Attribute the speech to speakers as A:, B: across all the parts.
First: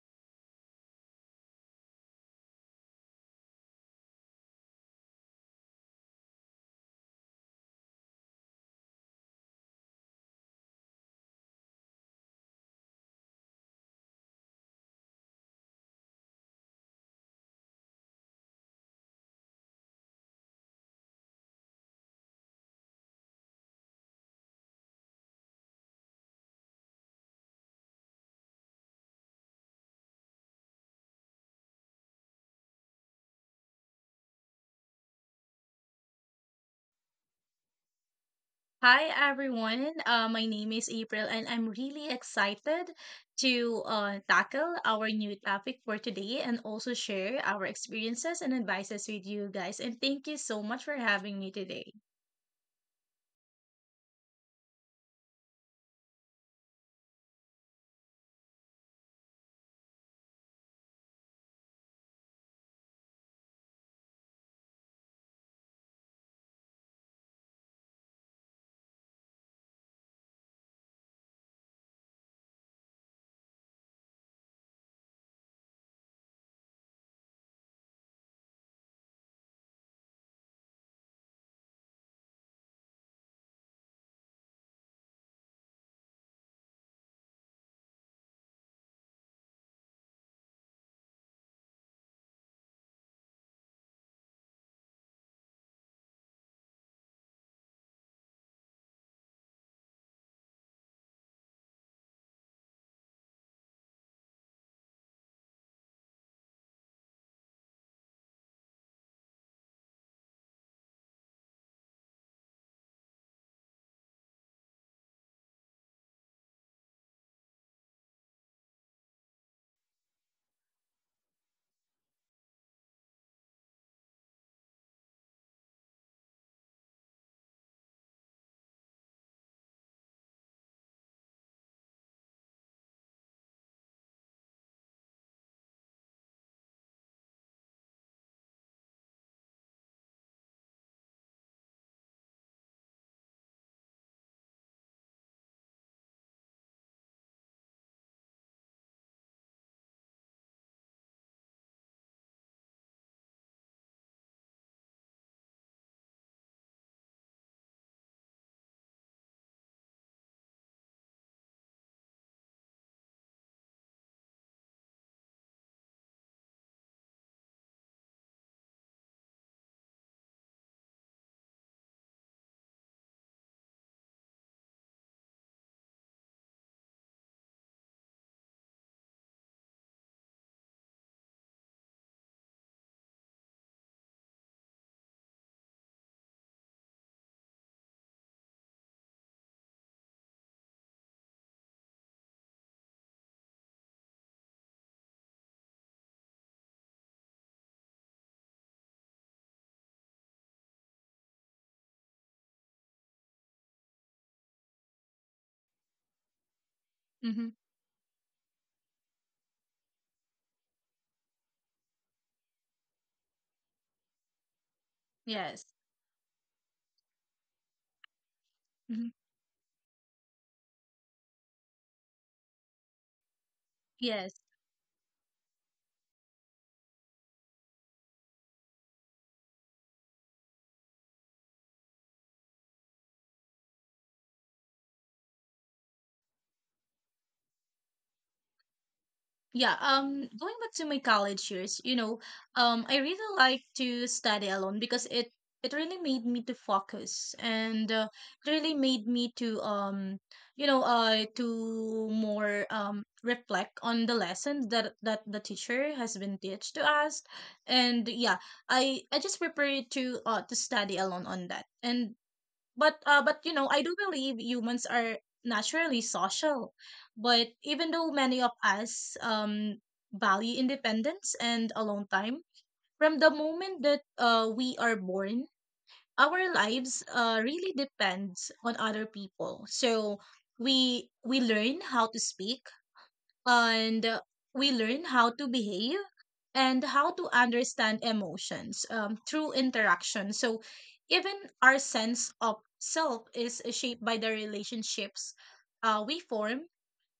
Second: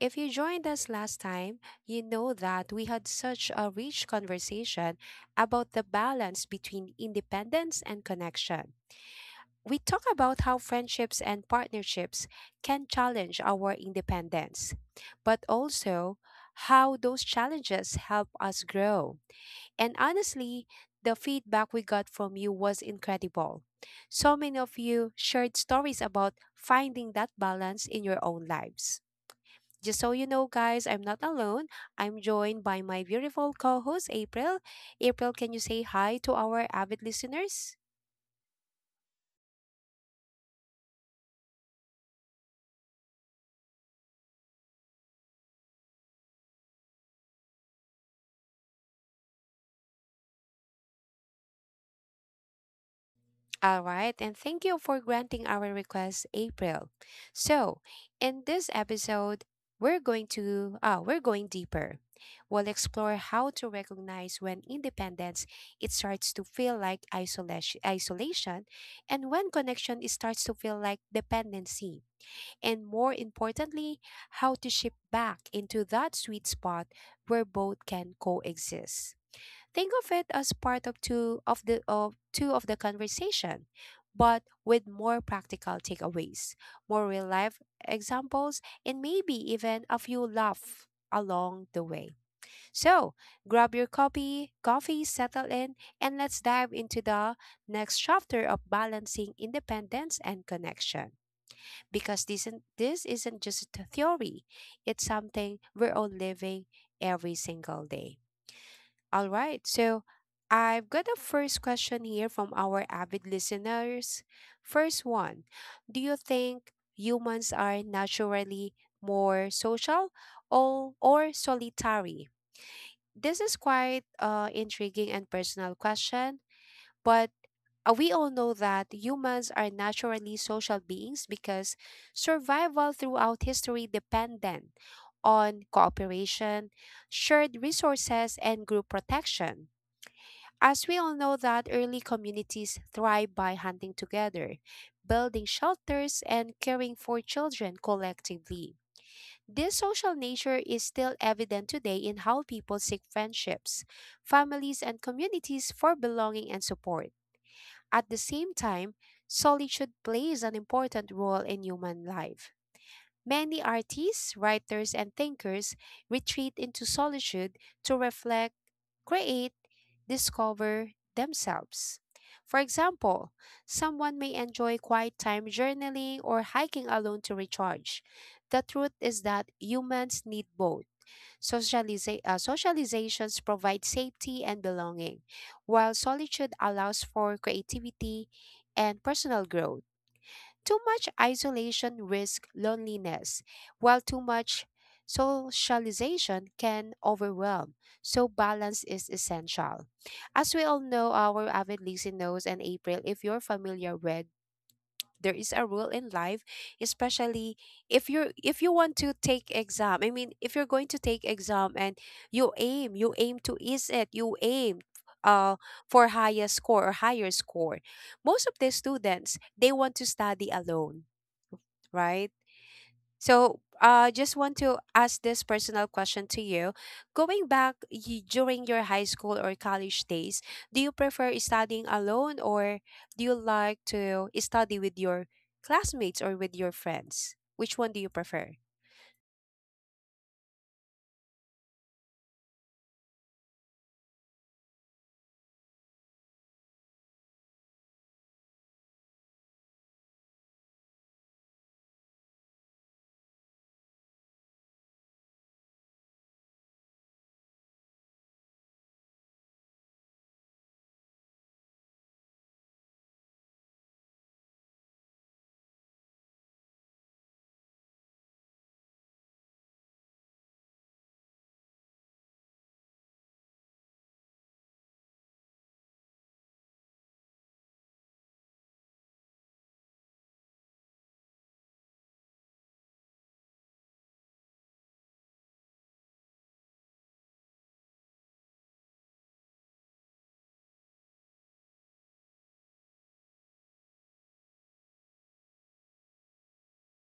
A: If you joined us last time, you know that we had such a rich conversation about the balance between independence and connection. We talk about how friendships and partnerships can challenge our independence, but also how those challenges help us grow. And honestly, the feedback we got from you was incredible. So many of you shared stories about finding that balance in your own lives. Just so you know, guys, I'm not alone. I'm joined by my beautiful co host, April. April, can you say hi to our avid listeners?
B: Hi everyone. My name is April, and I'm really excited to tackle our new topic for today and also share our experiences and advices with you guys. And thank you so much for having me today.
A: All right, and thank you for granting our request, April. So, in this episode, we're going deeper. We'll explore how to recognize when independence it starts to feel like isolation, isolation, and when connection it starts to feel like dependency. And more importantly, how to shift back into that sweet spot where both can coexist. Think of it as part of two of the conversation, but with more practical takeaways, more real life examples, and maybe even a few laugh along the way. So grab your copy, coffee, settle in, and let's dive into the next chapter of balancing independence and connection. Because this isn't just a theory; it's something we're all living every single day. All right. So I've got a first question here from our avid listeners. First one, do you think humans are naturally more social or solitary? This is quite intriguing and personal question, but we all know that humans are naturally social beings because survival throughout history dependent on cooperation, shared resources, and group protection. As we all know that early communities thrive by hunting together, building shelters and caring for children collectively. This social nature is still evident today in how people seek friendships, families, and communities for belonging and support. At the same time, solitude plays an important role in human life. Many artists, writers, and thinkers retreat into solitude to reflect, create, discover themselves. For example, someone may enjoy quiet time journaling or hiking alone to recharge. The truth is that humans need both. Socializations provide safety and belonging, while solitude allows for creativity and personal growth. Too much isolation risks loneliness, while too much socialization can overwhelm. So balance is essential. As we all know, our avid listener knows and April, if you're familiar with, there is a rule in life,
B: Hmm.
A: especially if you're, if you want to take exam, I mean if you're going to take exam and you aim to ease it, you aim uh
B: Yes.
A: for highest score or higher score, most of the
B: Mhm.
A: students they want to study alone, right? So,
B: Yes.
A: just want to ask this personal question to you. During your high school or college days, do you prefer studying alone or do you like to study with your classmates or with your friends? Which one do you prefer?
B: Yeah, um, Going back to my college years, I really like to study alone because it really made me to focus and it really made me to to more reflect on the lessons that the teacher has been teach to us, and yeah, I just prefer to study alone on that, and but you know I do believe humans are naturally social, but even though many of us value independence and alone time, from the moment that we are born our lives really depends on other people, so we learn how to speak and we learn how to behave and how to understand emotions through interaction. So, even our sense of self is shaped by the relationships we form.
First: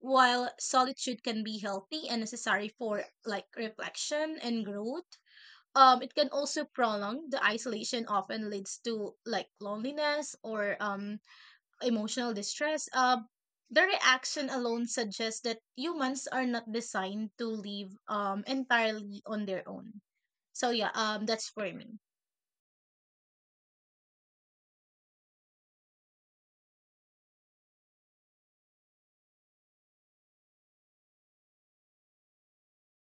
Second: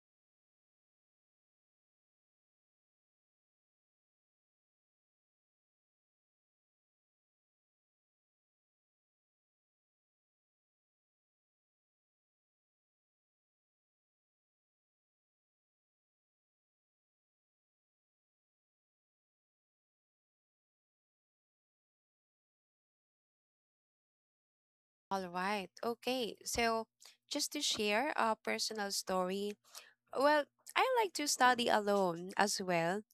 B: While solitude can be healthy and necessary for like reflection and growth, it can also prolong the isolation. Often leads to like loneliness or emotional distress, the reaction alone suggests that humans are not designed to live entirely on their own. So yeah, that's for me.
A: All right. Okay. So, just to share a personal story, well, I like to study alone as well,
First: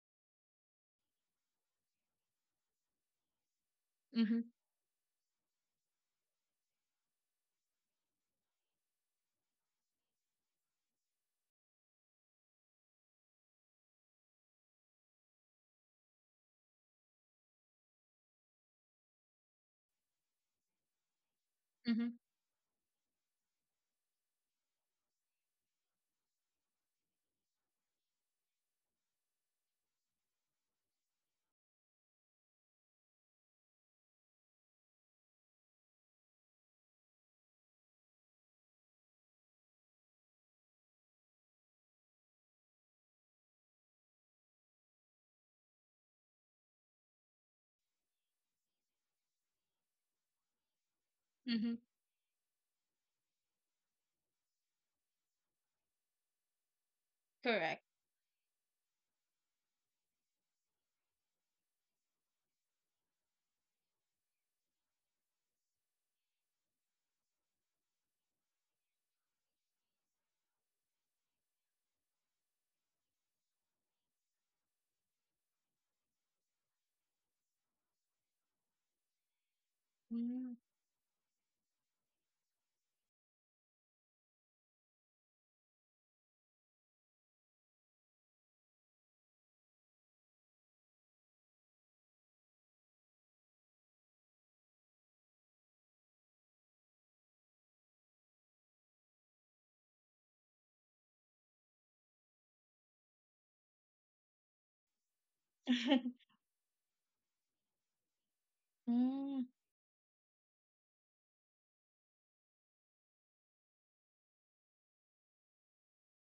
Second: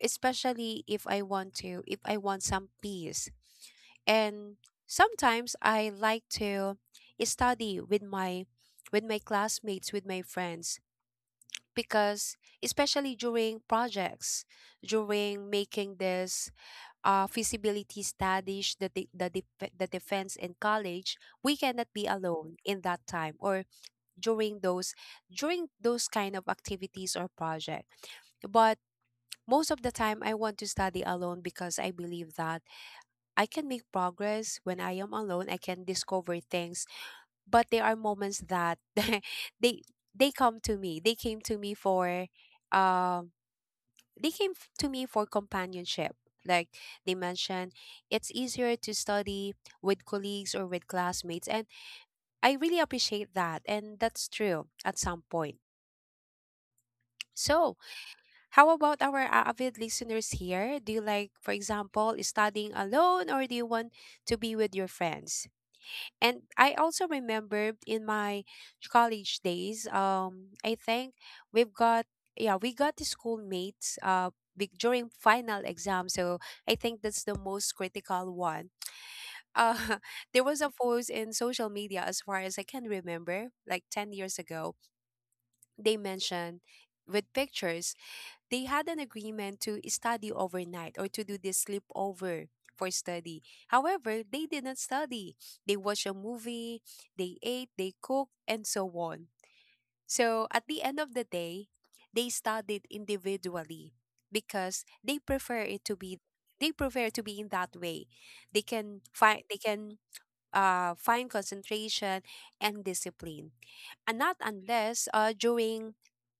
A: especially if I want some peace.
B: Mm-hmm.
A: And sometimes I like to study with my classmates, with my friends, because especially during projects, during making this feasibility studies, the defense in college, we cannot be
B: Mm-hmm.
A: alone in that time or during those kind of activities or project. But most of the time, I want to study alone because I believe that I can make progress when I am alone. I can discover things, but there are moments that they they come to me. They came to me for, um, they came to me for companionship. Like they mentioned, it's easier to study with colleagues or with classmates, and
B: Mm-hmm.
A: I really appreciate that, and that's true at some point. So
B: Correct.
A: how about our avid listeners here? Do you like, for example, studying alone or do you want to be with your friends? And I also remember in my college days, I think we've got, yeah, we got the schoolmates during final exam. So I think that's the most critical one. Uh, there
B: Mm-hmm.
A: was a post in social media, as far as I can remember, like 10 years ago. They mentioned with pictures they had an agreement to study overnight or to do this sleepover for study. However, they didn't study. They watched a movie, they ate, they cooked, and so on. So at the end of the day, they studied individually because they prefer to be in that way.
B: Mm-hmm.
A: They can find concentration and discipline, and not unless during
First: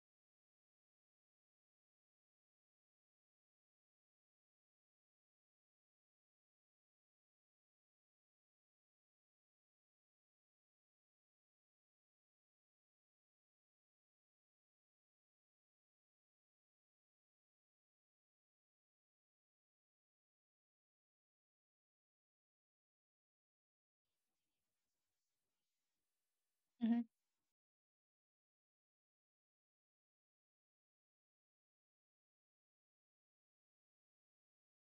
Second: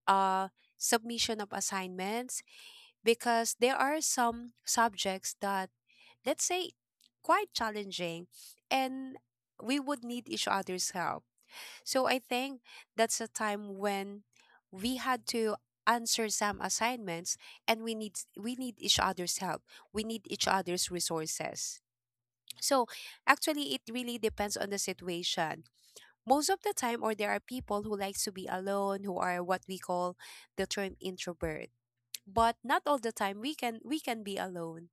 A: uh, submission of assignments, because there are some subjects that, let's say, quite challenging and we would need each other's help. So I think that's a time when we had to answer some assignments and we need each other's help. We need each other's resources. So actually it really depends on the situation. Most of the time or there are people who likes to be alone, who are what we call the term introvert, but not all the time we can be alone,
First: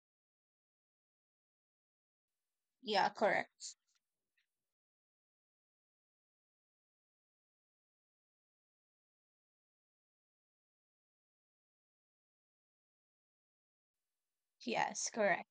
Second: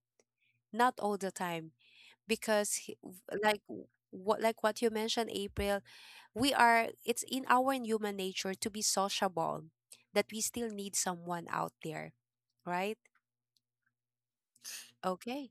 A: not all the time, because
B: Yeah, correct.
A: like what you mentioned, April, we are, it's in our human nature to be sociable, that we still need someone out there, right?
B: Yes, correct.
A: Okay,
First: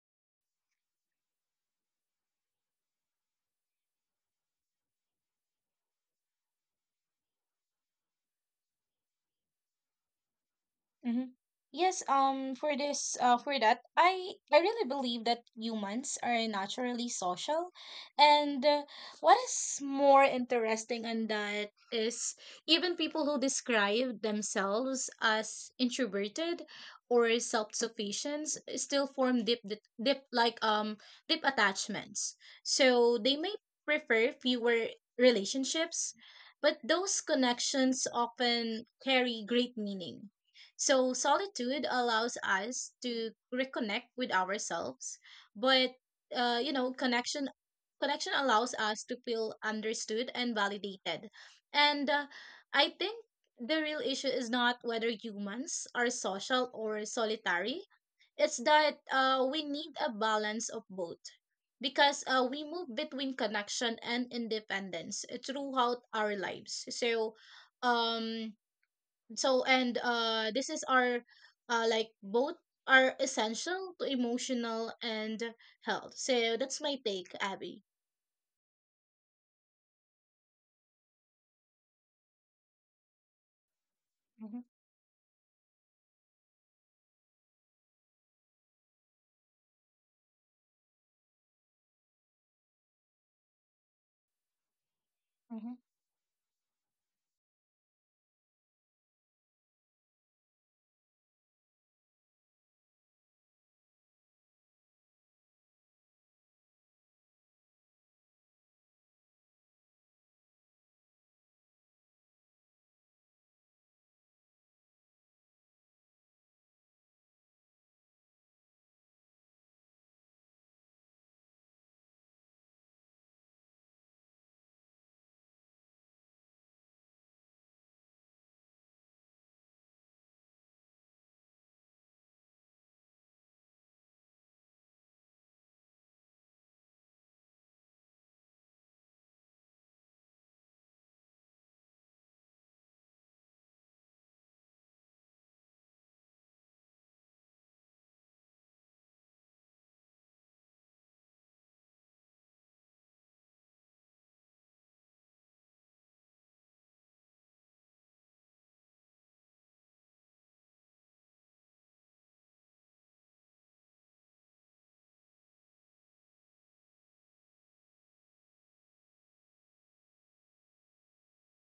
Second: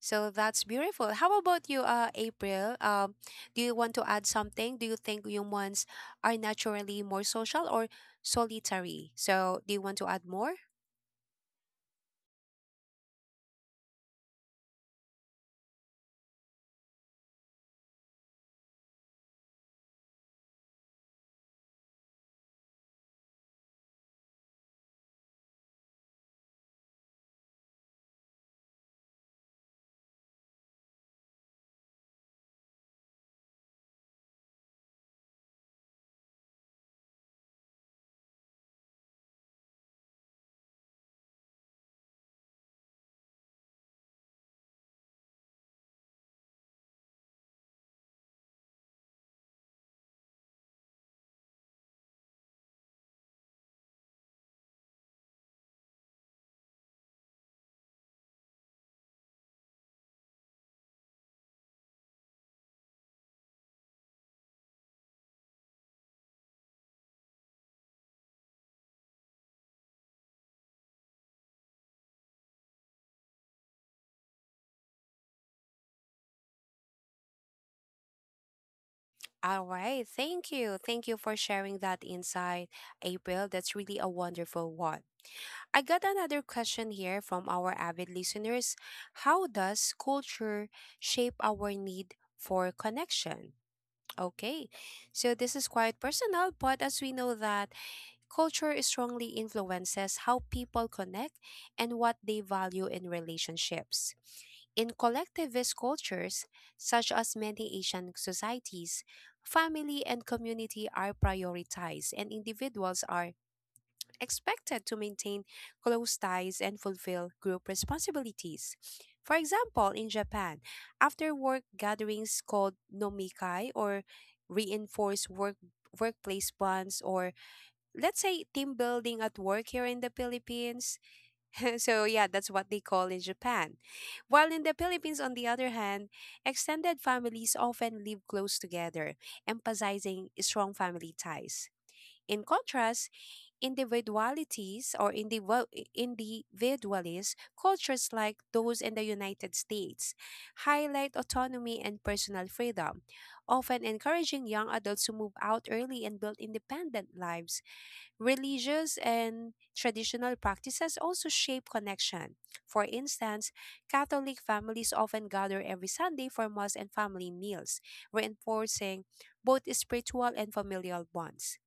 A: so that's beautiful. How about you, April, do you want to add something? Do you think humans are naturally more social or solitary? So do you want to add more?
B: Mm-hmm. For that, I really believe that humans are naturally social, and what is more interesting on that is, even people who describe themselves as introverted or self-sufficient still form deep attachments. So they may prefer fewer relationships, but those connections often carry great meaning. So, solitude allows us to reconnect with ourselves, but uh, you know, connection connection allows us to feel understood and validated. And I think the real issue is not whether humans are social or solitary. It's that we need a balance of both, because we move between connection and independence throughout our lives. So, um, so and This is our both are essential to emotional and health. So that's my take, Abby.
A: All right. Thank you. Thank you for sharing that insight, April. That's really a wonderful one. I got another question here from our avid listeners. How does culture shape our need for connection? Okay. So this is quite personal, but as we know that culture strongly influences how people connect and what they value in relationships. In collectivist cultures, such as many Asian societies, family and community are prioritized, and individuals are expected to maintain close ties and fulfill group responsibilities. For example, in Japan, after work gatherings called nomikai or reinforce workplace bonds, or let's say team building at work here in the Philippines. So yeah, that's what they call in Japan. While in the Philippines on the other hand, extended families often live close together, emphasizing strong family ties. In contrast, individualities or individu- individualist cultures like those in the United States highlight autonomy and personal freedom, often encouraging young adults to move out early and build independent lives. Religious and traditional practices also shape connection. For instance, Catholic families often gather every Sunday for Mass and family meals, reinforcing both spiritual and familial bonds.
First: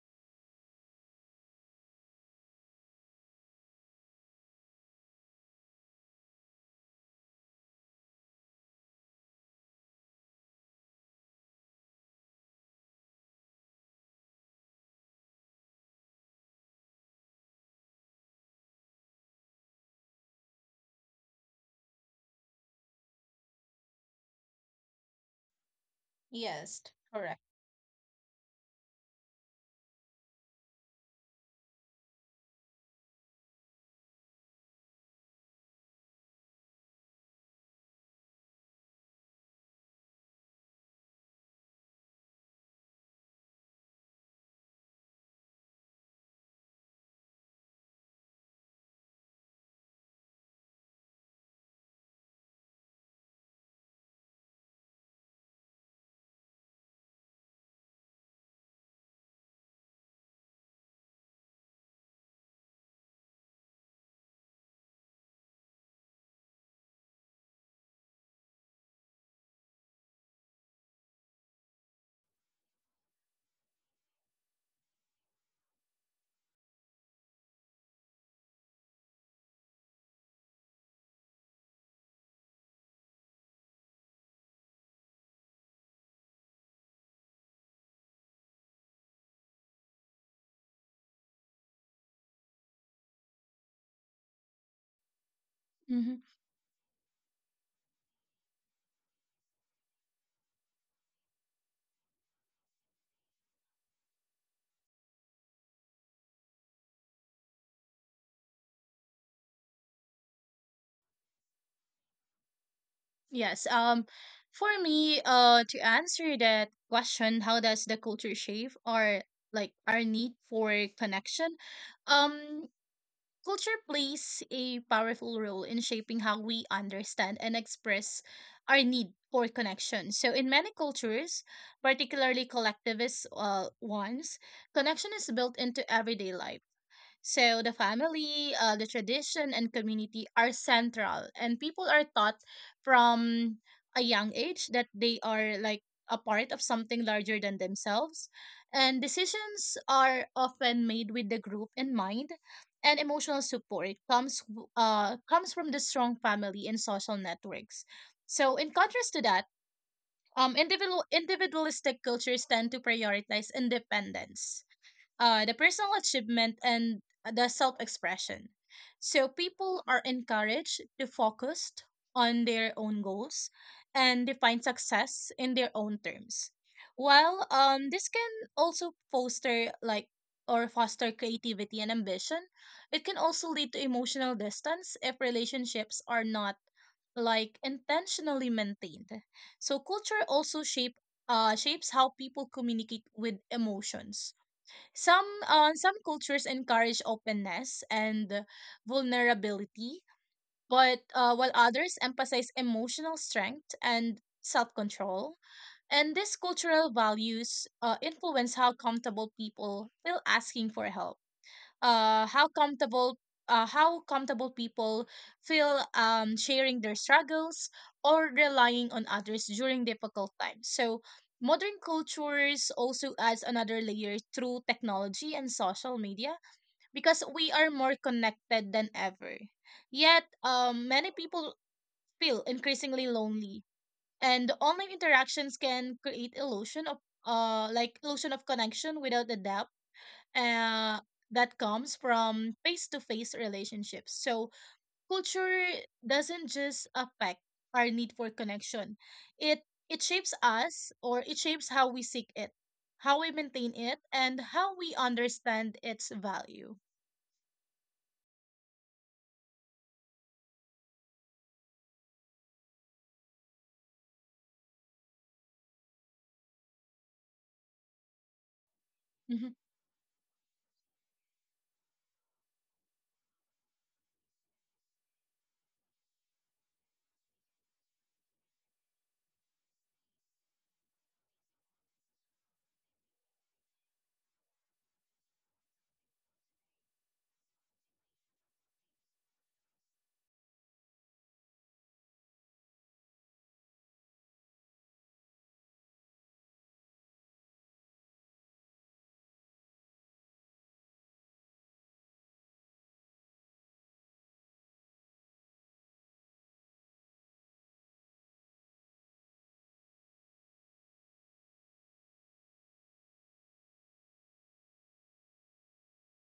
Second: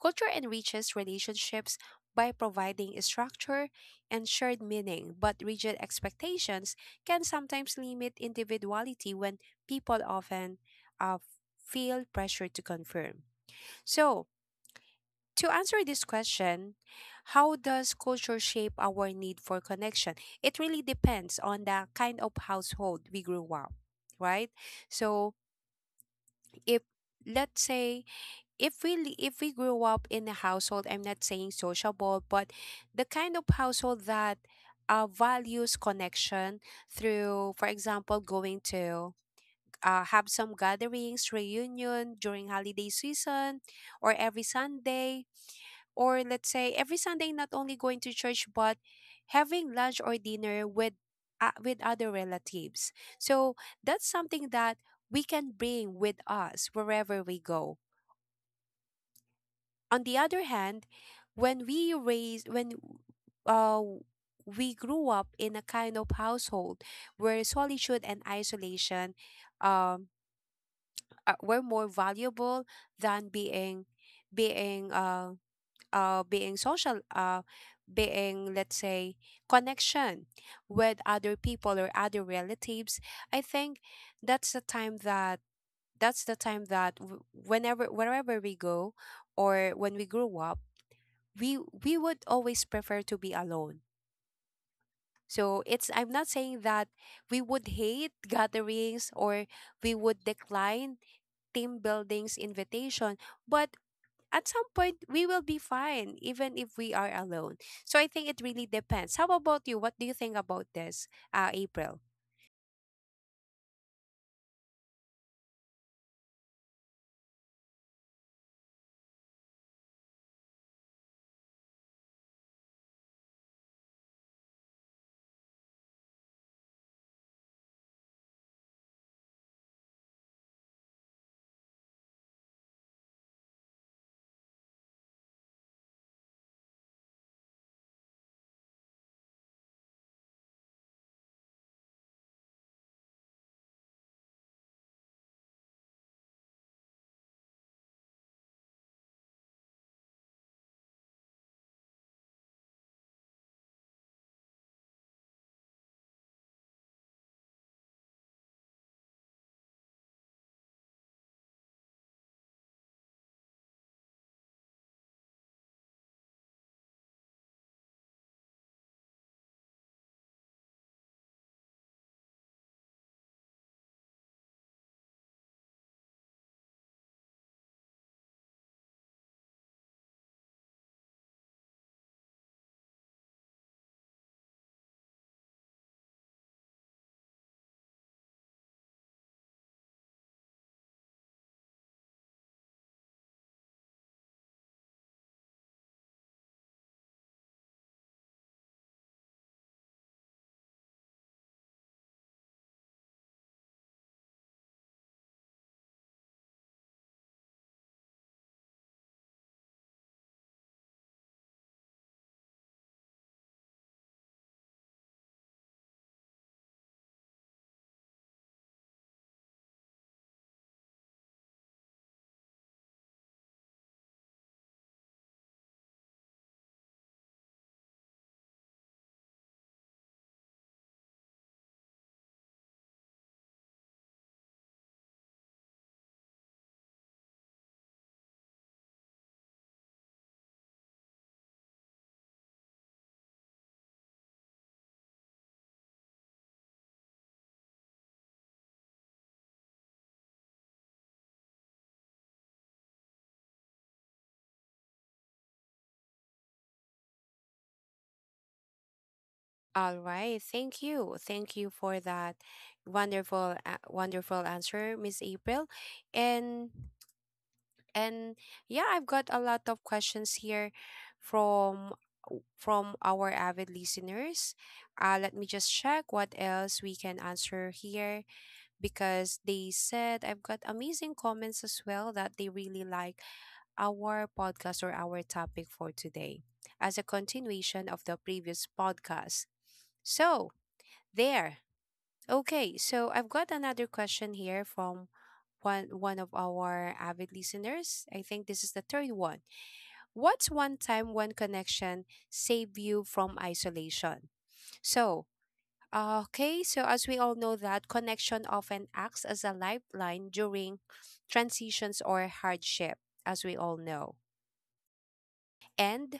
A: Culture enriches relationships by providing structure and shared meaning, but rigid expectations can sometimes limit individuality when people often uh, feel pressure to conform. So, to answer this question, how does culture shape our need for connection? It really depends on the kind of household we grew up, right? So if,
B: Correct.
A: let's say, if we if we grew up in a household, I'm not saying sociable, but the kind of household that values connection through, for example, going to have some gatherings, reunion during holiday season or every Sunday, or let's say every Sunday not only going to church but having lunch or dinner with, with other relatives. So that's something that we can bring with us wherever we go. On the other hand, when we raise when uh we grew up in a kind of household where solitude and isolation um were more valuable than being uh being social, being, let's say, connection with other people or other relatives, I think that's the time that whenever wherever we go or when we grew up, we we would always prefer to be alone. So it's, I'm
B: Hmm.
A: not saying that we would hate gatherings or we would decline team buildings invitation, but at some point we will be fine even if we are alone. So I think it really depends. How about you? What do you think about this, April?
B: Yes. Um, for me, to answer that question, how does the culture shape our need for connection? Um, Culture plays a powerful role in shaping how we understand and express our need for connection. So, in many cultures, particularly collectivist ones, connection is built into everyday life. So the family, the tradition, and community are central, and people are taught from a young age that they are like a part of something larger than themselves, and decisions are often made with the group in mind. And emotional support comes from the strong family and social networks. So in contrast to that, individualistic cultures tend to prioritize independence, the personal achievement, and the self expression. So people are encouraged to focus on their own goals and define success in their own terms. While this can also foster like or foster creativity and ambition, it can also lead to emotional distance if relationships are not like intentionally maintained. So culture also shapes how people communicate with emotions. Some cultures encourage openness and vulnerability, but while others emphasize emotional strength and self-control. And these cultural values influence how comfortable people feel asking for help, uh how comfortable how comfortable people feel sharing their struggles or relying on others during difficult times. So modern cultures also adds another layer through technology and social media, because we are more connected than ever, yet many people feel increasingly lonely, and online interactions can create illusion of illusion of connection without the depth uh, that comes from face to face relationships. So, culture doesn't just affect our need for connection, it, it shapes us, or it shapes how we seek it, how we maintain it, and how we understand its value.
A: All right, thank you. Thank you for that wonderful wonderful answer, Miss April. And and yeah, I've got a
B: Hmm.
A: lot of questions here from our avid listeners. Let me just check what else we can answer here, because they said I've got amazing comments as well, that they really like our podcast or our topic for today as a continuation of the previous podcast. So, there. Okay, so I've got another question here from one of our avid listeners. I think this is the third one. What's one time one connection save you from isolation? So, okay, so as we all know that connection often acts as a lifeline during transitions or hardship, as we all know. And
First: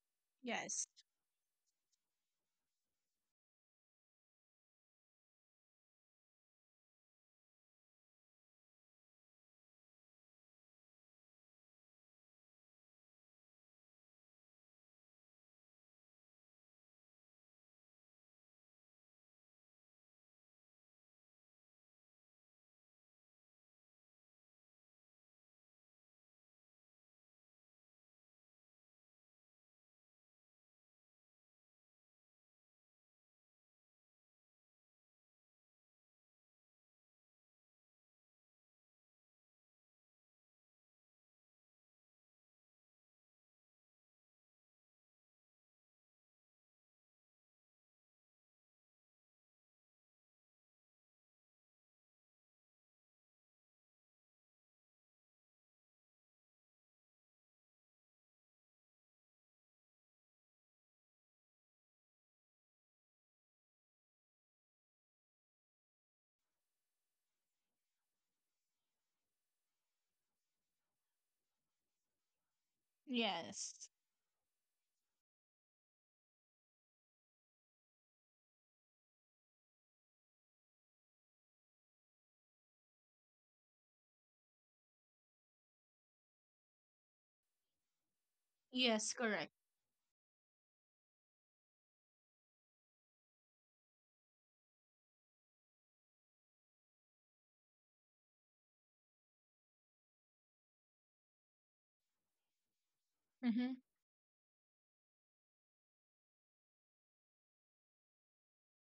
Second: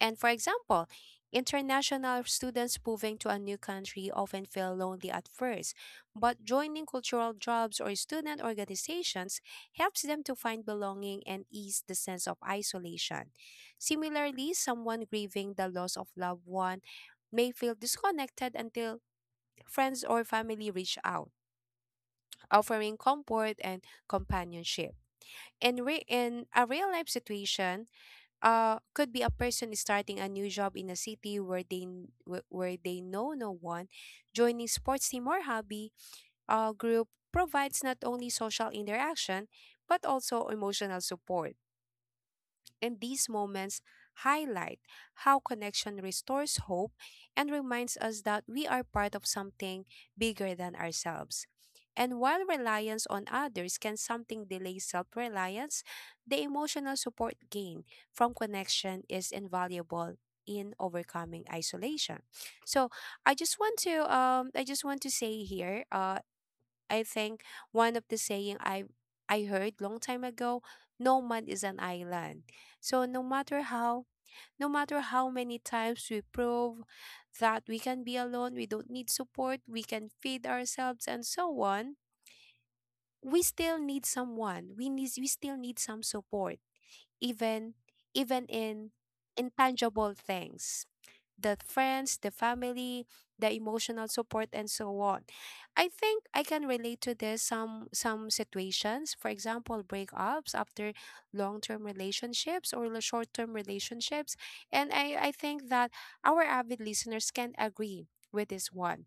A: and for
B: Yes.
A: example, international students moving to a new country often feel lonely at first, but joining cultural jobs or student organizations helps them to find belonging and ease the sense of isolation. Similarly, someone grieving the loss of loved one may feel disconnected until friends or family reach out, offering comfort and companionship. In a real life situation, could be a person is starting a new job in a city where where they know no one, joining sports team or hobby group provides not only social interaction but also emotional support. And these moments highlight how connection restores hope and reminds us that we are part of something bigger than ourselves. And while reliance on others can something delay self reliance, the emotional support gained from connection is invaluable in overcoming isolation. So I just want to say here I think one of the saying I heard long time ago, no man is an island. So
B: Yes.
A: no matter how many times we prove that we can be alone, we don't need support, we can feed ourselves and so on, we still need someone. We still need some support even even in
B: Yes, correct.
A: intangible things, the friends, the family, the emotional support, and so on. I think I can relate to this some situations. For example, breakups after long-term relationships or the short-term
B: Mm-hmm.
A: relationships. And I think that our avid listeners can agree with this one.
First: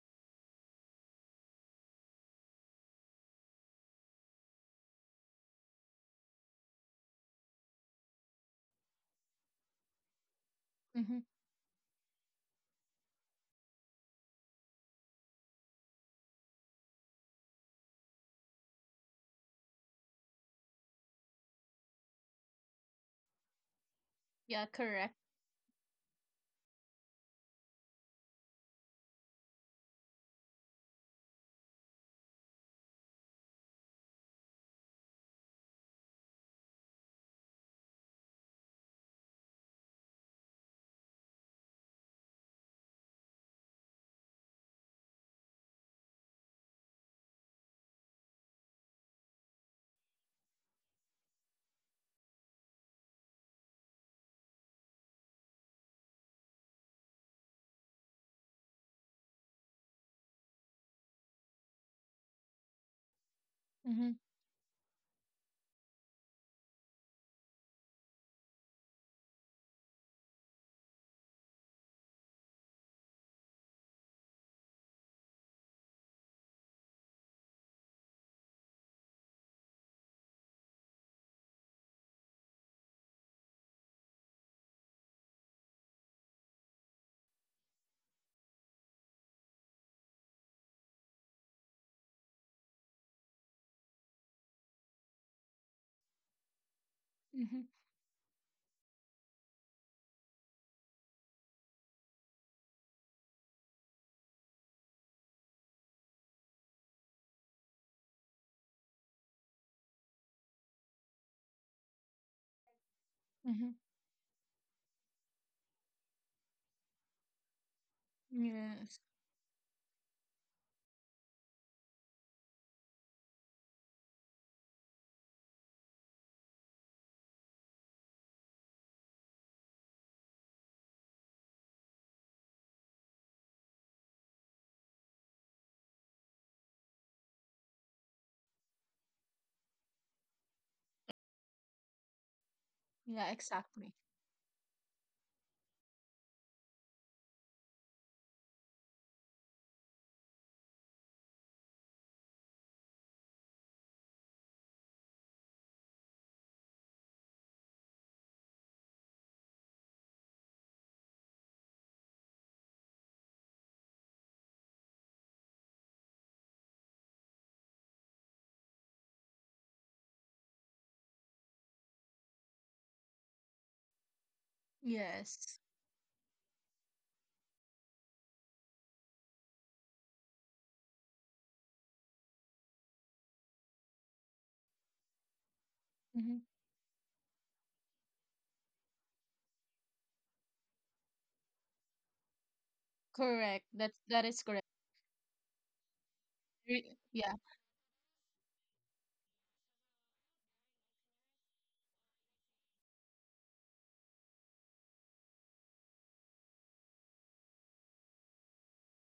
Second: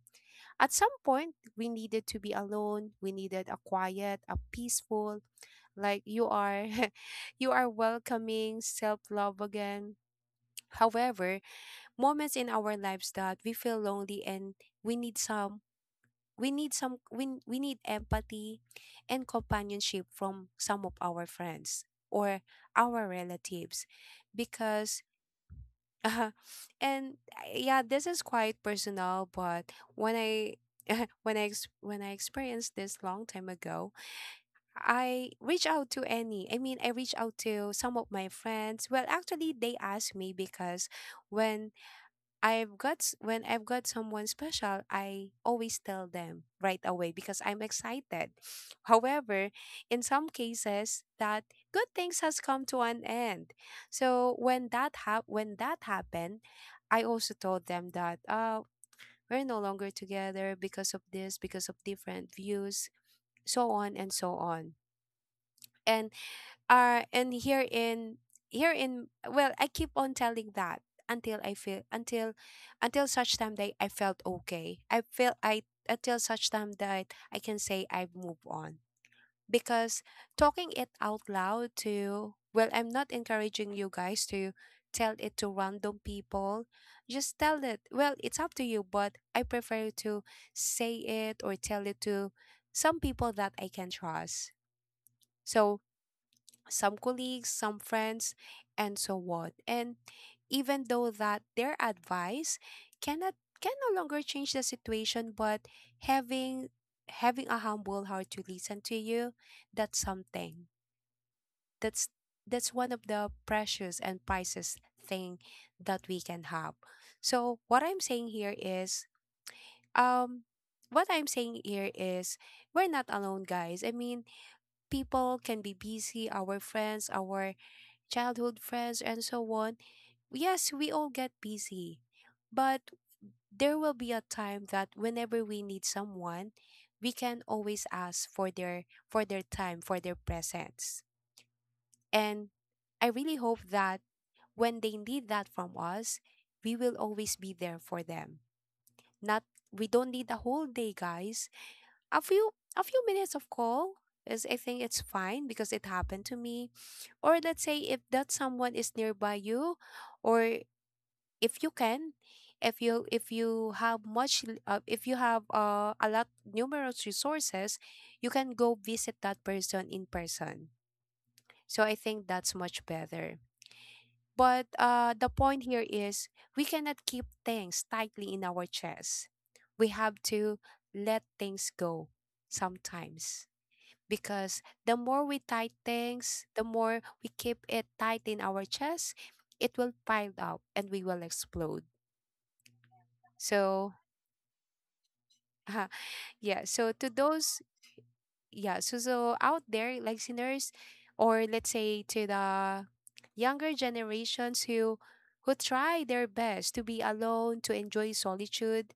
A: At some point, we needed to be alone. We needed a quiet, a peaceful, like you are you are welcoming self-love again.
B: Mm-hmm.
A: However, moments in our lives that we feel lonely and we need some we need empathy and companionship from some of our friends or our relatives
B: Yeah,
A: because
B: correct.
A: uh, and yeah, this is quite personal but when I when I experienced this long time ago, I reach out to some of my friends, well actually they asked me because when when I've got someone special, I always tell them right away because I'm excited. However, in some cases that good things has come to an end. So when that happened, I also told them that we're no longer together because of this, because of different views, so on
B: Mm-hmm.
A: and so on. And uh and here in here in, well, I keep on telling that until I feel until such time that I felt okay I feel I until such time that I can say I've moved on, because talking it out loud to, well, I'm not encouraging you guys to tell it to random people, just tell it, well, it's up to you, but I prefer to say it or tell it to some people that I can trust. So some colleagues,
B: Mm-hmm.
A: some friends, and so on. And even though that their advice cannot can no longer change the situation, but having having a humble heart to listen to you, that's something. That's that's one of the
B: Mm-hmm.
A: precious and priceless thing that we can have. So
B: Yes.
A: um what I'm saying here is we're not alone guys. I mean people can be busy, our friends, our childhood friends, and so on, yes, we all get busy. But there will be a time that whenever we need someone, we can always ask for their time, for their presence. And I
B: Yeah,
A: really hope
B: exactly.
A: that when they need that from us, we will always be there for them. Not, we don't need a whole day, guys. A few a few minutes of call is, I think, it's fine because it happened to me. Or let's say if that someone is nearby you or if you can if you have if you have a lot numerous resources, you can go visit that person in person, so I think that's much better. But the
B: Yes.
A: point here is we cannot keep things tightly in our chest, we have to let things go sometimes, because the more we tight
B: Mm-hmm.
A: things, the more we keep it tight in our chest, it will pile up and we will explode.
B: Correct. That
A: So
B: that is correct.
A: Uh, yeah. So
B: Re-
A: to
B: Yeah.
A: those, yeah. So out there, listeners, or let's say to the younger generations who try their best to be alone, to enjoy solitude.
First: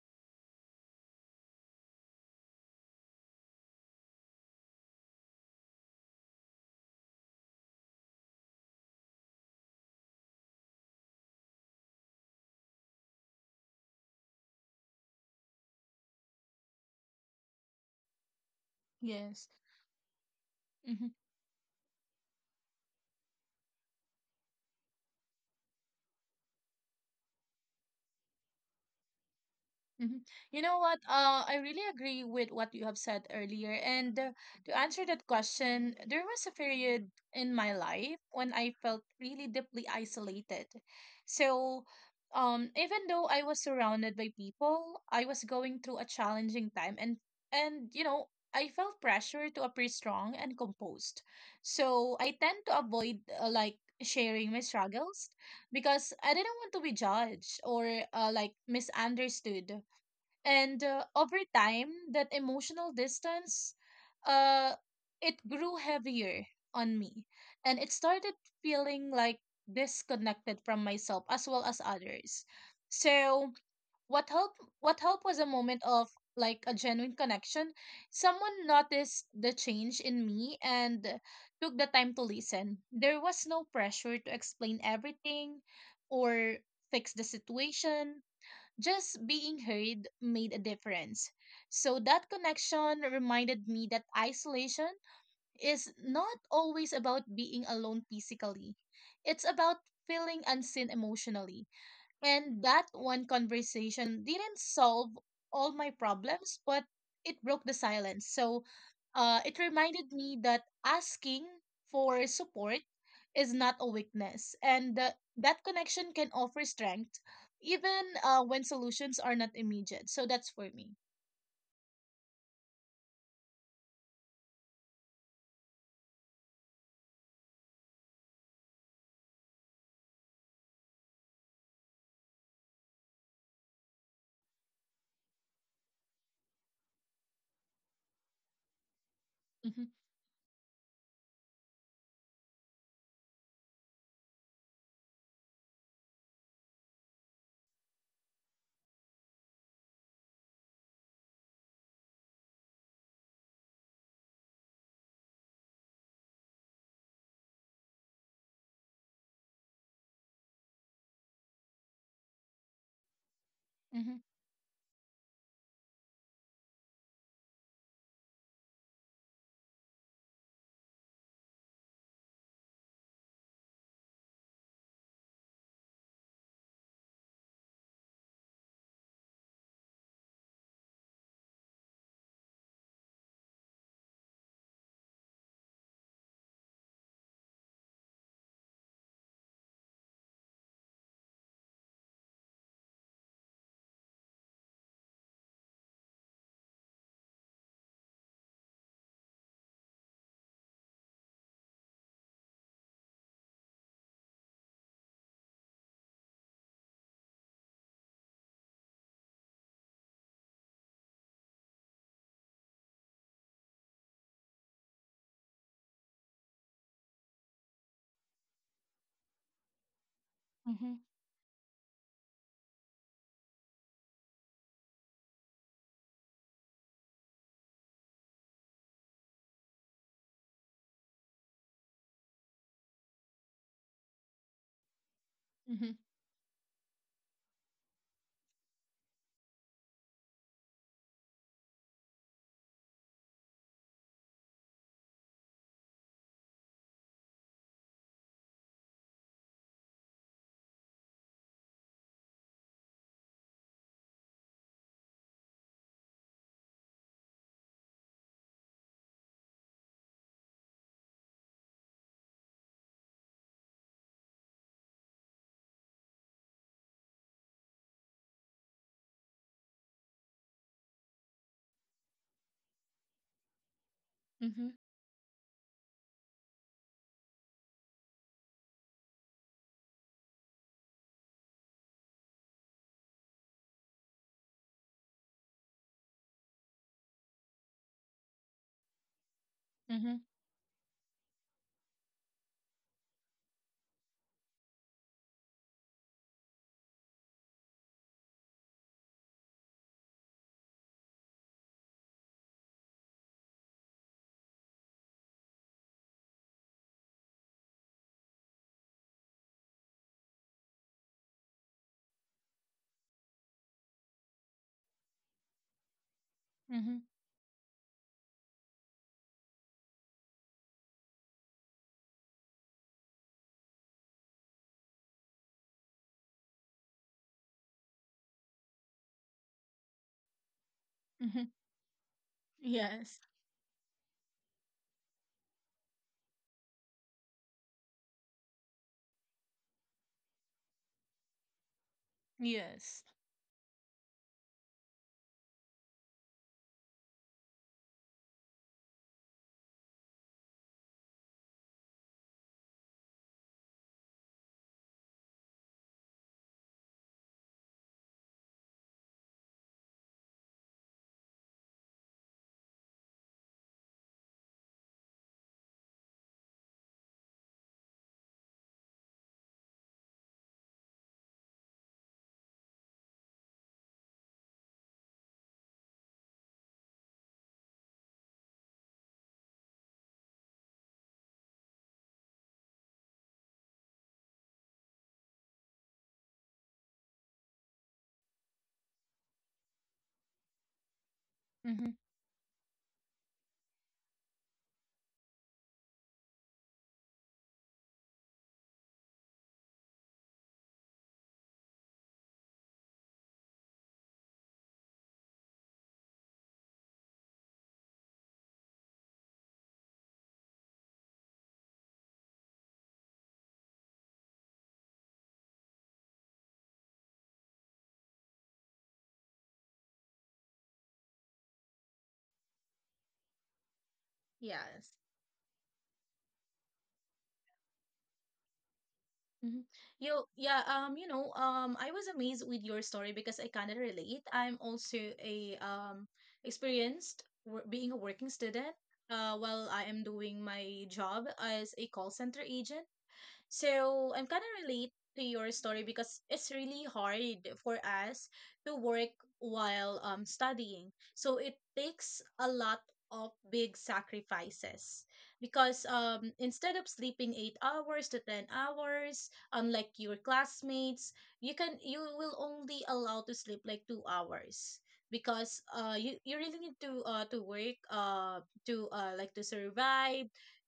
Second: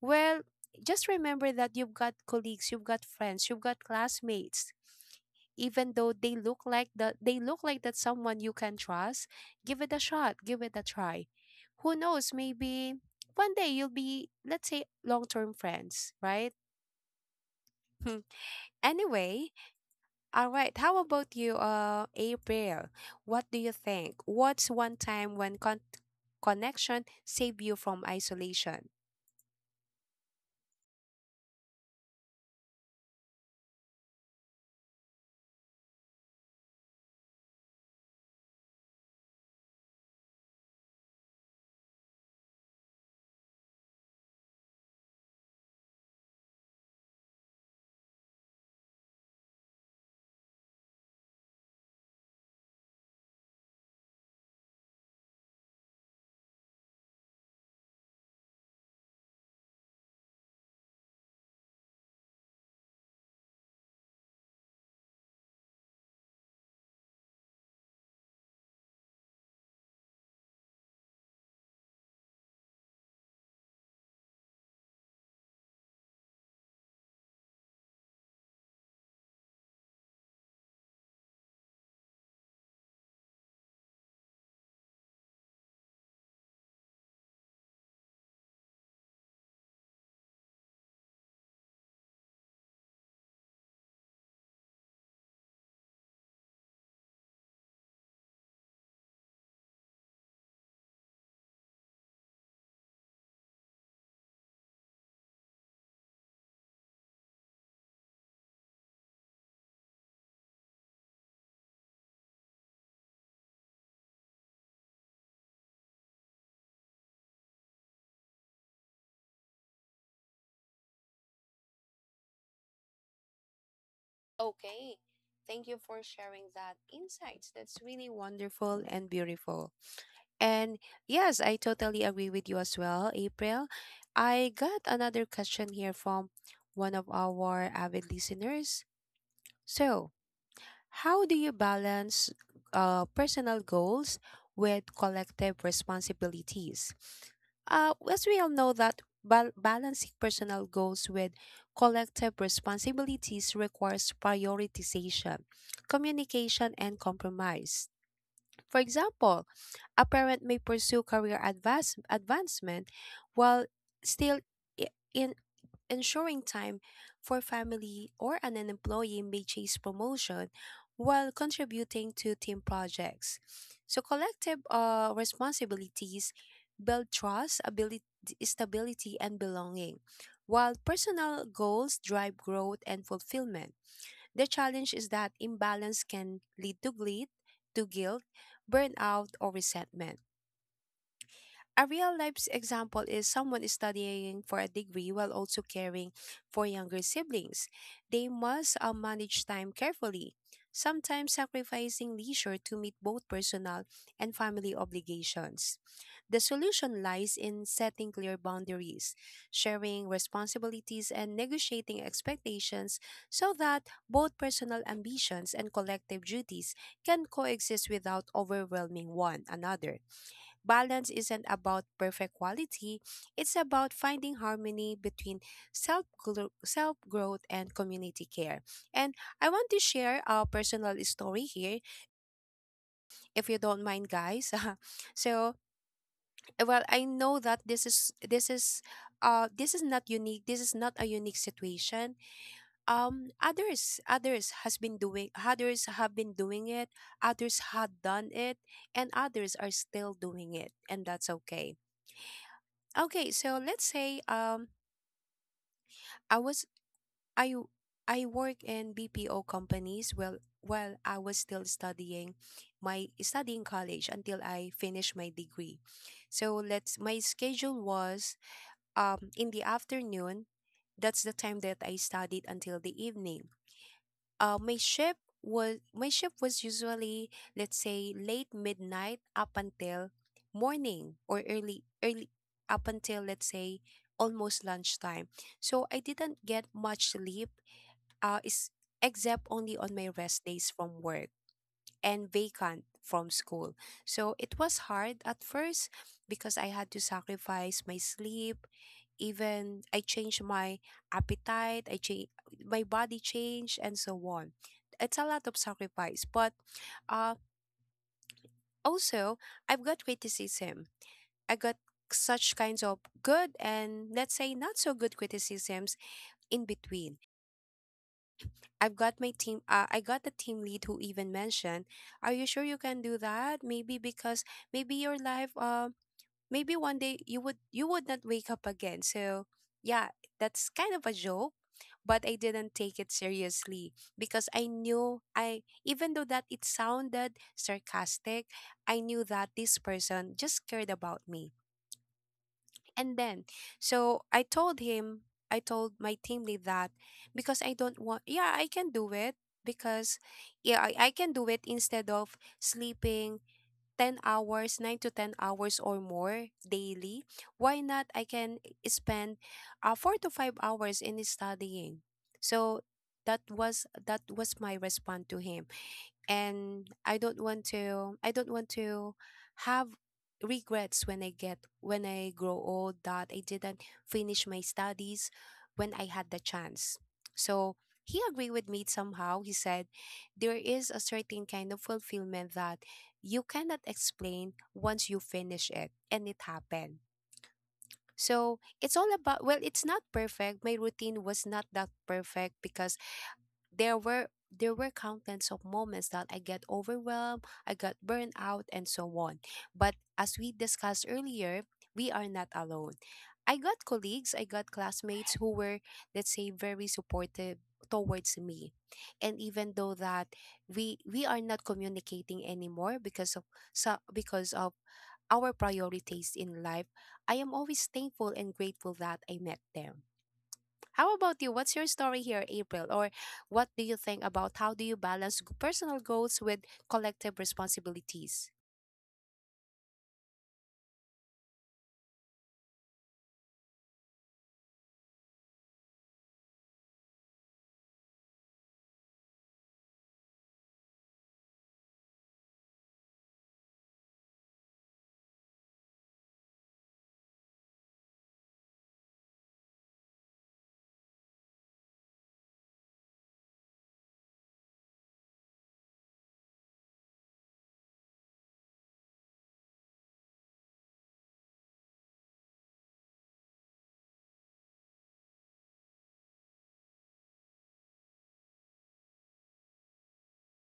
A: Well, just remember that you've got colleagues, you've got friends, you've got classmates. Even though they look like that, they look like that someone you can trust. Give it a shot. Give it a try. Who knows? Maybe one day you'll be, let's say, long-term friends, right?
B: Yes.
A: Anyway, all right. How
B: Mm-hmm.
A: about you, April? What do you think? What's one time when con- connection saved you from isolation?
B: Hmm. You know what? I really agree with what you have said earlier. And to answer that question, there was a period in my life when I felt really deeply isolated. So, even though I was surrounded by people, I was going through a challenging time, and you know, I felt pressure to appear strong and composed. So I tend to avoid like sharing my struggles because I didn't want to be judged or like misunderstood. And over time that emotional distance uh it grew heavier on me and it started feeling like disconnected from myself as well as others. So what helped, what helped was a moment of like a genuine connection. Someone noticed the change in me and took the time to listen. There was no pressure to explain everything or fix the situation. Just being heard made a difference. So that connection reminded me that isolation is not always about being alone physically, it's about feeling unseen emotionally. And that one conversation didn't solve all my problems, but it broke the silence. So it reminded me that asking for support is not a weakness, and that connection can offer strength even when solutions are not immediate. So that's for me.
A: Okay. Thank you for sharing that insights. That's really wonderful and beautiful. And yes, I totally agree with you as well, April. I got another question here from one of our avid listeners.
B: Mm-hmm.
A: So, how do you balance personal goals with collective responsibilities? As we all know that balancing personal goals with collective responsibilities requires prioritization, communication, and compromise. For example, a parent may pursue advancement while
B: Mm-hmm.
A: still I- in ensuring time for family, or an employee may chase promotion while contributing to team projects. So collective responsibilities build trust, ability, stability, and belonging, while personal goals drive growth and fulfillment. The challenge is that imbalance can lead to to guilt, burnout, or resentment. A real life example is someone studying for a degree while also caring for younger siblings. They must manage time carefully, sometimes sacrificing leisure to meet both personal and family obligations. The solution lies in setting clear boundaries, sharing responsibilities, and negotiating expectations so that both personal ambitions and collective duties can coexist without overwhelming one another.
B: Mm-hmm.
A: Balance isn't about perfect quality, it's about finding harmony between self self growth and community care. And I want to share a personal story here if you don't mind guys. So,
B: Mm-hmm.
A: well, I know that this is not unique. This is not a unique situation. Others have been doing it, others had done it, and others are still doing it, and that's okay. Okay, so let's say I was I w- I work in BPO companies, well while I was still studying my studying college until I finished my degree. So let's, my schedule was, in the afternoon, that's the time that I studied until the evening. My shift was usually, let's say, late midnight up until morning, or early up until, let's say, almost lunchtime, so I didn't get much sleep, is, except only on my
B: Mm-hmm. Mm-hmm.
A: rest days from work and vacant from school. So it was hard at first because I had to sacrifice my sleep, even I changed my appetite, I change my body change and so on. It's a lot of sacrifice, but uh, also I've got criticism. I got such kinds of good and, let's say, not so good criticisms in
B: Mm-hmm.
A: between. I've got my team. I got the team lead who even mentioned, "Are you sure you can do that? Maybe because maybe your life. Maybe one day you would not wake up again, so yeah, that's kind of a
B: Mm-hmm.
A: joke," but I didn't take it
B: Yes.
A: seriously because I knew I even though that it sounded sarcastic, I knew that this person just cared about me.
B: Yes.
A: And then, so I told him, I told my team lead that, because I don't want, yeah, I can do it, because yeah, I can do it, instead of sleeping 10 hours, 9 to 10 hours or more daily, why not I can spend 4 to 5 hours in studying. So that was my response to him, and I don't want to have regrets when I get when I grow old that I didn't finish my studies when I had the chance. So he agreed with me somehow. He said there is a certain kind of fulfillment that you cannot explain once you finish it, and it happened. So it's all about, well, it's not perfect. My routine was not that
B: Mm-hmm.
A: perfect because there were countless of moments that I get overwhelmed, I got burned out, and so on. But as we discussed earlier, we are not alone. I got colleagues, I got classmates who were, let's say, very supportive towards me. And even though that we are not communicating anymore because of, so because of our priorities in life, I am always thankful and grateful that I met them. How about you? What's your story here, April? Or what do you think about, how do you
B: Yes.
A: balance personal goals with collective responsibilities?
B: Hmm. You know, I was amazed with your story because I kind of relate. I'm also a being a working student. While I am doing my job as a call center agent. So I'm kind of relate to your story because it's really hard for us to work while studying. So it takes a lot of big sacrifices, because instead of sleeping 8 hours to 10 hours unlike your classmates, you can you will only allow to sleep like 2 hours, because you, you really need to work to like to survive,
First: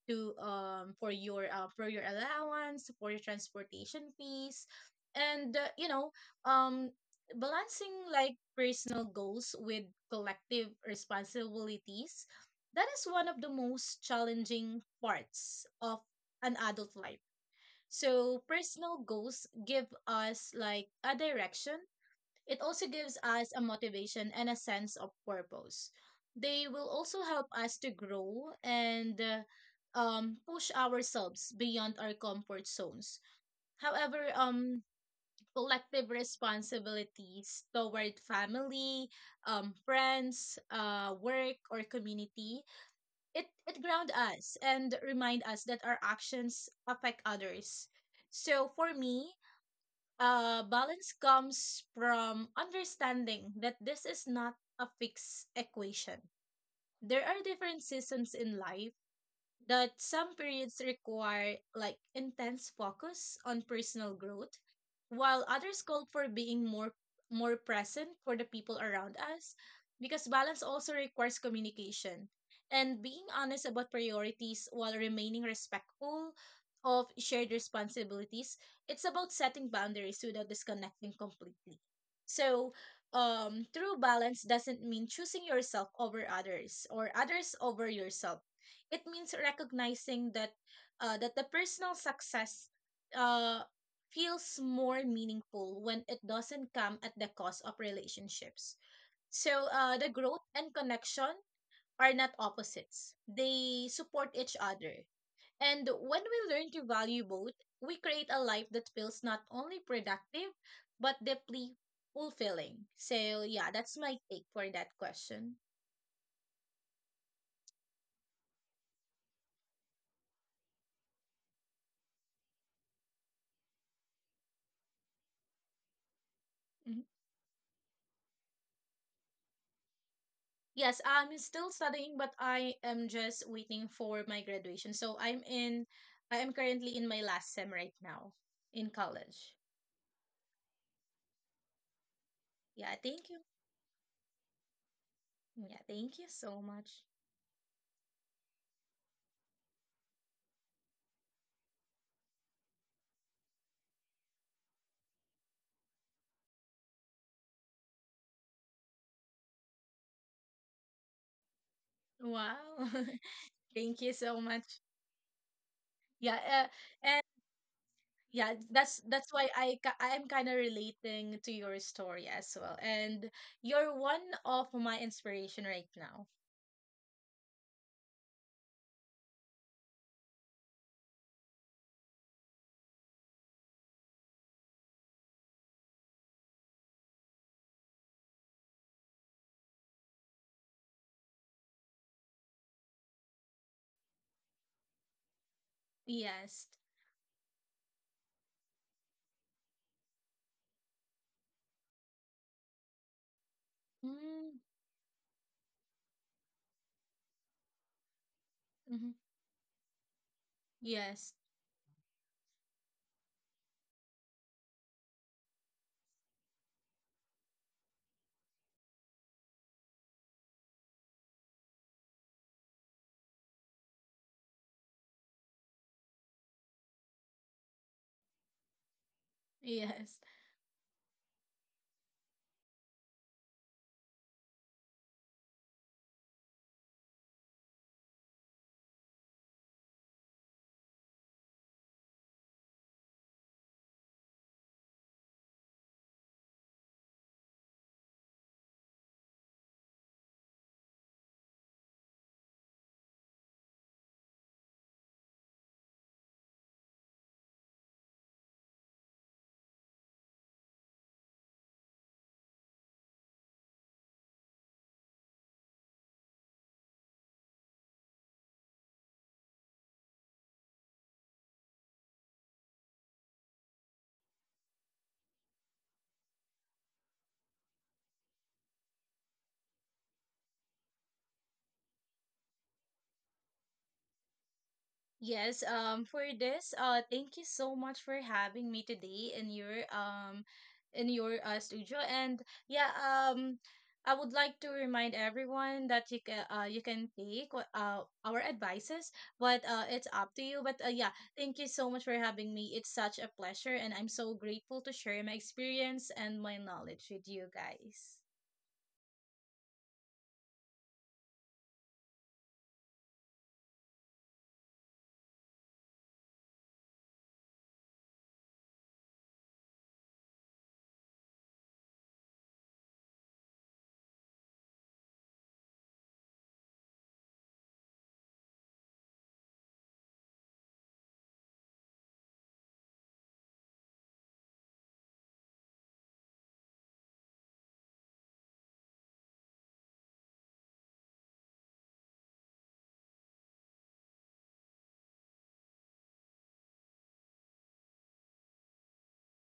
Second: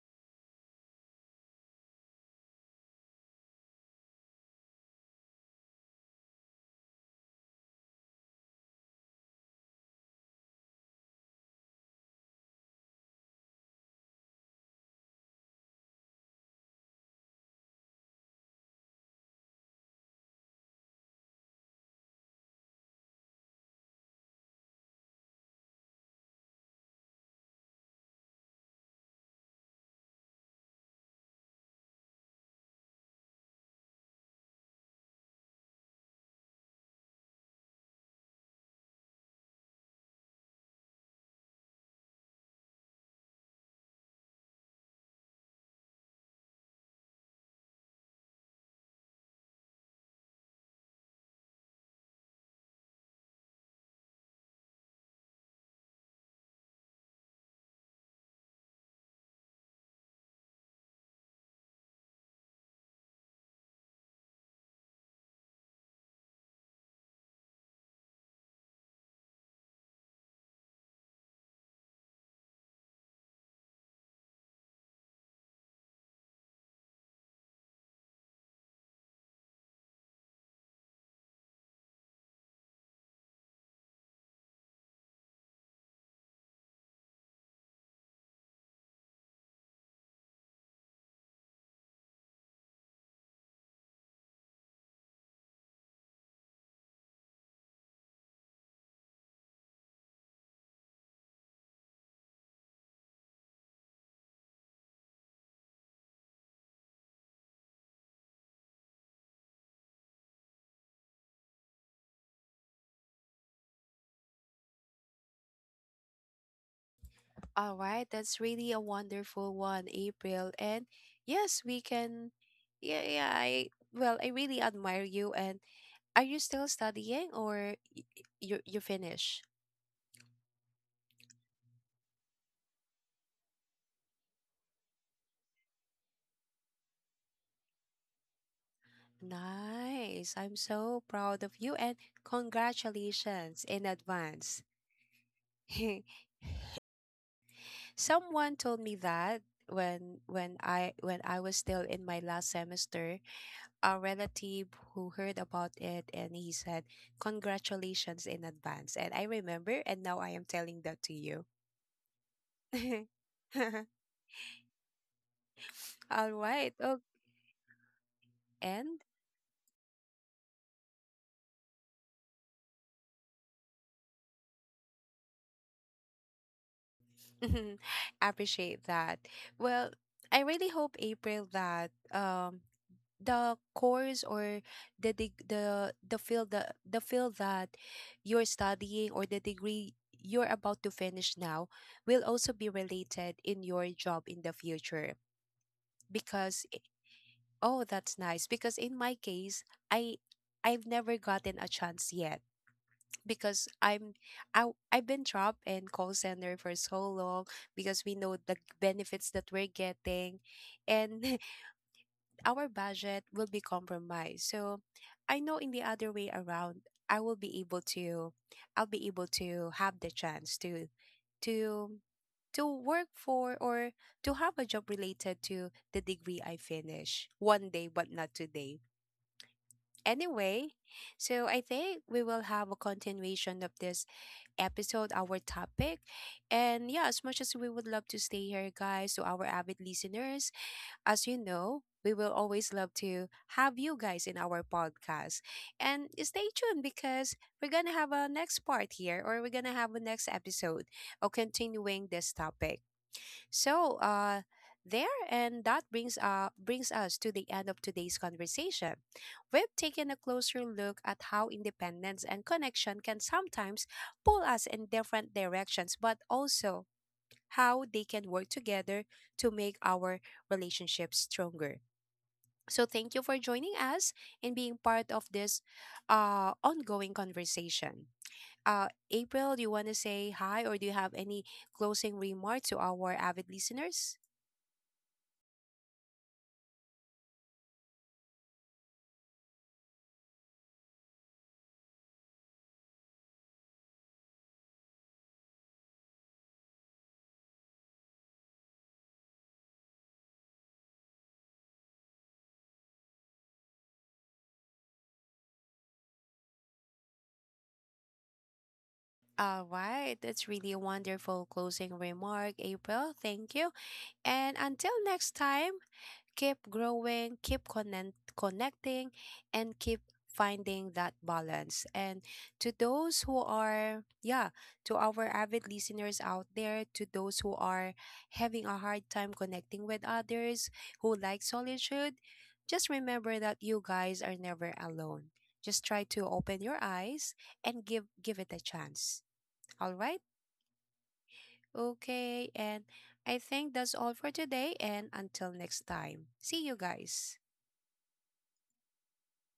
B: to for your allowance, for your transportation fees. And um balancing like personal goals with collective responsibilities, that is one of the most challenging parts of an adult life. So personal goals give us like a direction, it also gives us a motivation and a sense of purpose. They will also help us to grow, and push ourselves beyond our comfort zones. However, collective responsibilities toward family, friends, work, or community, it ground us and remind us that our actions affect others. So for me, balance comes from understanding that this is not a fixed equation. There are different seasons in life, that some periods require like intense focus on personal growth, while others call for being more present for the people around us, because balance also requires communication and being honest about priorities while remaining respectful of shared responsibilities. It's about setting boundaries without disconnecting completely. So true balance doesn't mean choosing yourself over others or others over yourself. It means recognizing that the personal success uh, feels more meaningful when it doesn't come at the cost of relationships. So the growth and connection are not opposites; they support each other. And when we learn to value both, we create a life that feels not only productive but deeply fulfilling. So yeah, that's my take for that question.
A: All right, that's really a wonderful one, April. And yes, we can. Yeah, yeah. I Well, I really admire you. And are you still
B: Mm-hmm.
A: studying or you finish?
B: Yes, I'm still studying, but I am just waiting for my graduation. I am currently in my last sem right now in college.
A: Nice. I'm so proud of you and
B: Yeah, thank you.
A: congratulations in advance.
B: Yeah, thank you so much.
A: Someone told me that when I was still in my last semester, a relative who heard about it and he said, "Congratulations in advance." And I remember, and now I am telling that to you.
B: Wow. Thank you so much.
A: All
B: Yeah, uh,
A: right. Oh,
B: and yeah, that's
A: and
B: I am kind of relating to your story as well. And you're one of my inspiration right now.
A: appreciate that. Well, I really hope, April, that the course or the field that you're studying, or the degree you're about to finish now, will also be related in your job in the future, because
B: Yes.
A: oh, that's nice, because in my case i I've never gotten a chance yet because
B: Mm-hmm.
A: I've been trapped in call center for so long because we know the
B: Mm-hmm.
A: benefits that we're getting, and
B: Yes.
A: our budget will be compromised. So I know in the other way around, I will be able to, have the chance to to work for, or to have a job related to the degree I finish one day but not today.
B: Yes.
A: Anyway, so I think we will have a continuation of this episode, our topic. And yeah, as much as we would love to stay here, guys, to our avid listeners, as you know, we will always love to have you guys in our podcast. And stay tuned because we're going to have a next part here, or we're going to have a next episode of continuing this topic. So, there, and that brings brings us to the end of today's conversation. We've taken a closer look at how independence and connection can sometimes pull us in different directions, but also how they can work together to make our relationships stronger. So thank you for joining us and being part of this ongoing conversation. April, do you want to say hi or do you have any closing remark to our avid listeners?
B: Thank you so much for having me today in your studio. And yeah, I would like to remind everyone that you can take our advices, but it's up to you. But yeah, thank you so much for having me. It's such a pleasure, and I'm so grateful to share my experience and my knowledge with you guys.
A: All right, that's really a wonderful closing remark, April. Thank you. And until next time, keep growing, connecting, and keep finding that balance. And to those who are, yeah, to our avid listeners out there, to those who are having a hard time connecting with others, who like solitude, just remember that you guys are never alone. Just try to open your eyes and give it a chance. All right? Okay, and I think that's all for today and until next time. See you guys.